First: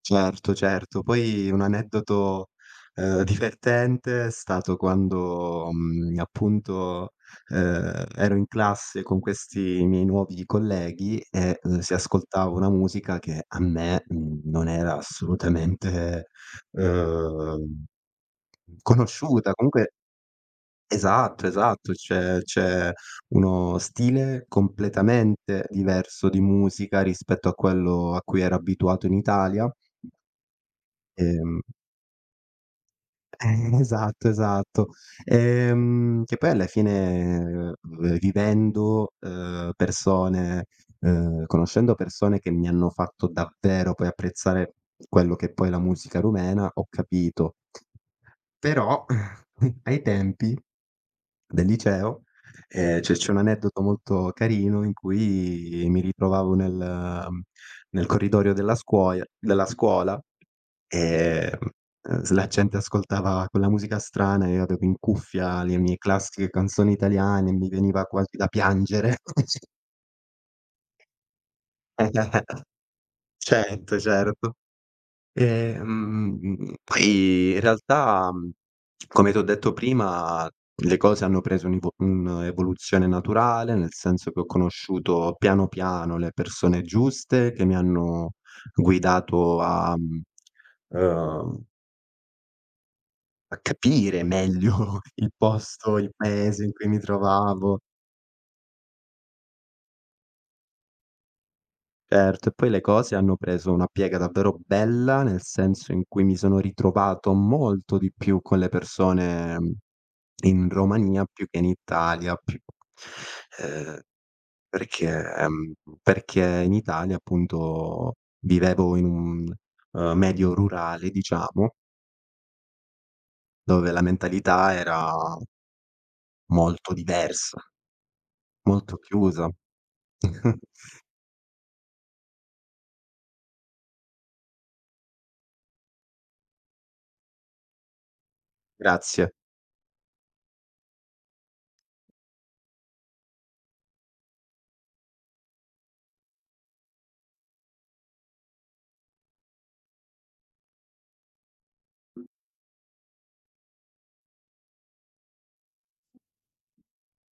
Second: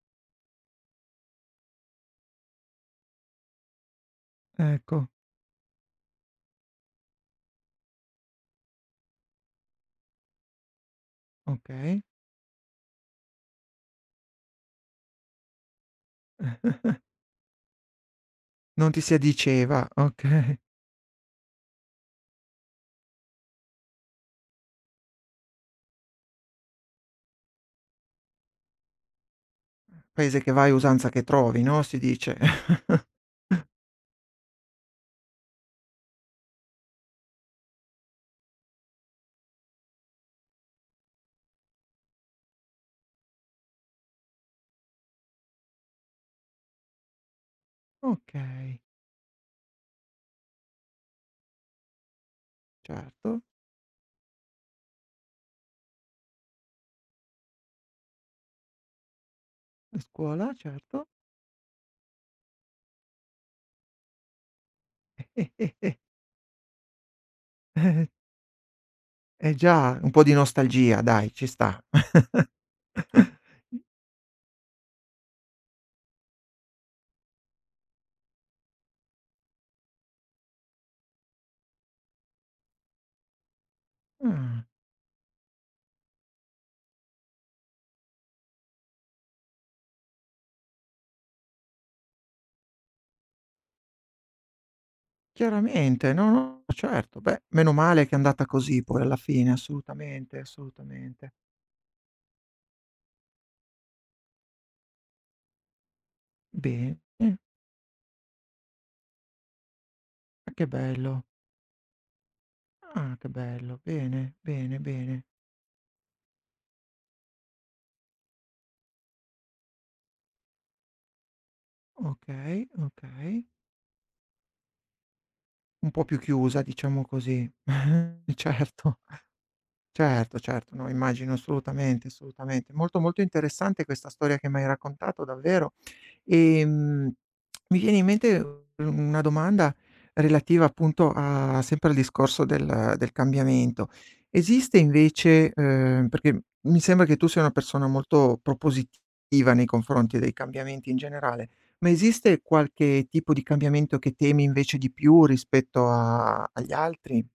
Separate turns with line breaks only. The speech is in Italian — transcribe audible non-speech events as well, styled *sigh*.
Certo, certo. Poi, un aneddoto, ehm, divertente è stato
Ecco.
quando, mhmm, appunto, ehm, ero in classe con questi miei nuovi colleghi e l si
Okay.
ascoltava una musica che a me, mhmm, non era assolutamente,
*chuckles*
ehm,
Non ti si
conosciuta.
addiceva,
Comunque
okay.
Esatto, esatto. Cioè, c'è uno stile completamente diverso di musica rispetto a quello a cui ero abituato in Italia.
Paese che vai usanza che
Ehm
trovi, no, si dice. *chuckles*
Eh, esatto, esatto. Ehm, che poi alla fine v vivendo, ehm, persone, ehm, conoscendo persone che mi hanno fatto davvero, poi, apprezzare quello che, poi, è la musica rumena, ho capito.
Okay.
Però, *chuckles* ai tempi del liceo ehm, cioè, c'è un
Certo.
aneddoto molto carino in cui mi ritrovavo nel, ehm, nel corridoio della scuoia della
A
scuola.
scuola, certo.
Ehm, ehm, s la gente ascoltava quella musica strana e io avevo in cuffia le
*chuckles*
mie classiche canzoni italiane, mi veniva
*chuckles*
quasi da piangere.
Eh
*unintelligible*
già, un po' di nostalgia dai, ci sta.
*unintelligible*
*chuckles*
Certo, certo. Ehm, m m m m poi in realtà, mhmm, come ti ho detto prima, le cose hanno preso un ivo un'evoluzione naturale, nel senso che ho
Ah.
conosciuto, piano piano, le persone giuste che mi hanno guidato a, mhmm, ehm a capire meglio il posto, il
Chiaramente, no.
paese in cui mi
Certo, beh. Meno
trovavo.
male che è andata così poi alla fine, assolutamente, assolutamente.
Certo, e poi le cose hanno preso una piega davvero bella, nel senso in cui mi sono
Bene.
ritrovato molto di più con le persone
Ah, che
in
bello.
Romania più che in Italia, più c
Ah, che bello.
ehm,
Bene, bene, bene.
perché, ehm, perché in Italia, appunto, vivevo in un, ehm, medio rurale, diciamo
Okay, okay.
dove la mentalità era
Un po' più chiusa,
molto
diciamo così.
diversa
*chuckles*
molto
Certo.
chiusa.
Certo,
*chuckles*
certo, no, immagino, assolutamente, assolutamente. Molto, molto interessante questa storia che m'hai raccontato, davvero. Ehm, mi viene in mente u una
Grazie.
domanda relativa, appunto, a sempre al discorso del del cambiamento. Esiste invece ehm, perché mi sembra che tu sia una persona molto propositiva nei confronti dei cambiamenti in generale, ma esiste qualche tipo di cambiamento che temi invece di più rispetto a agli altri?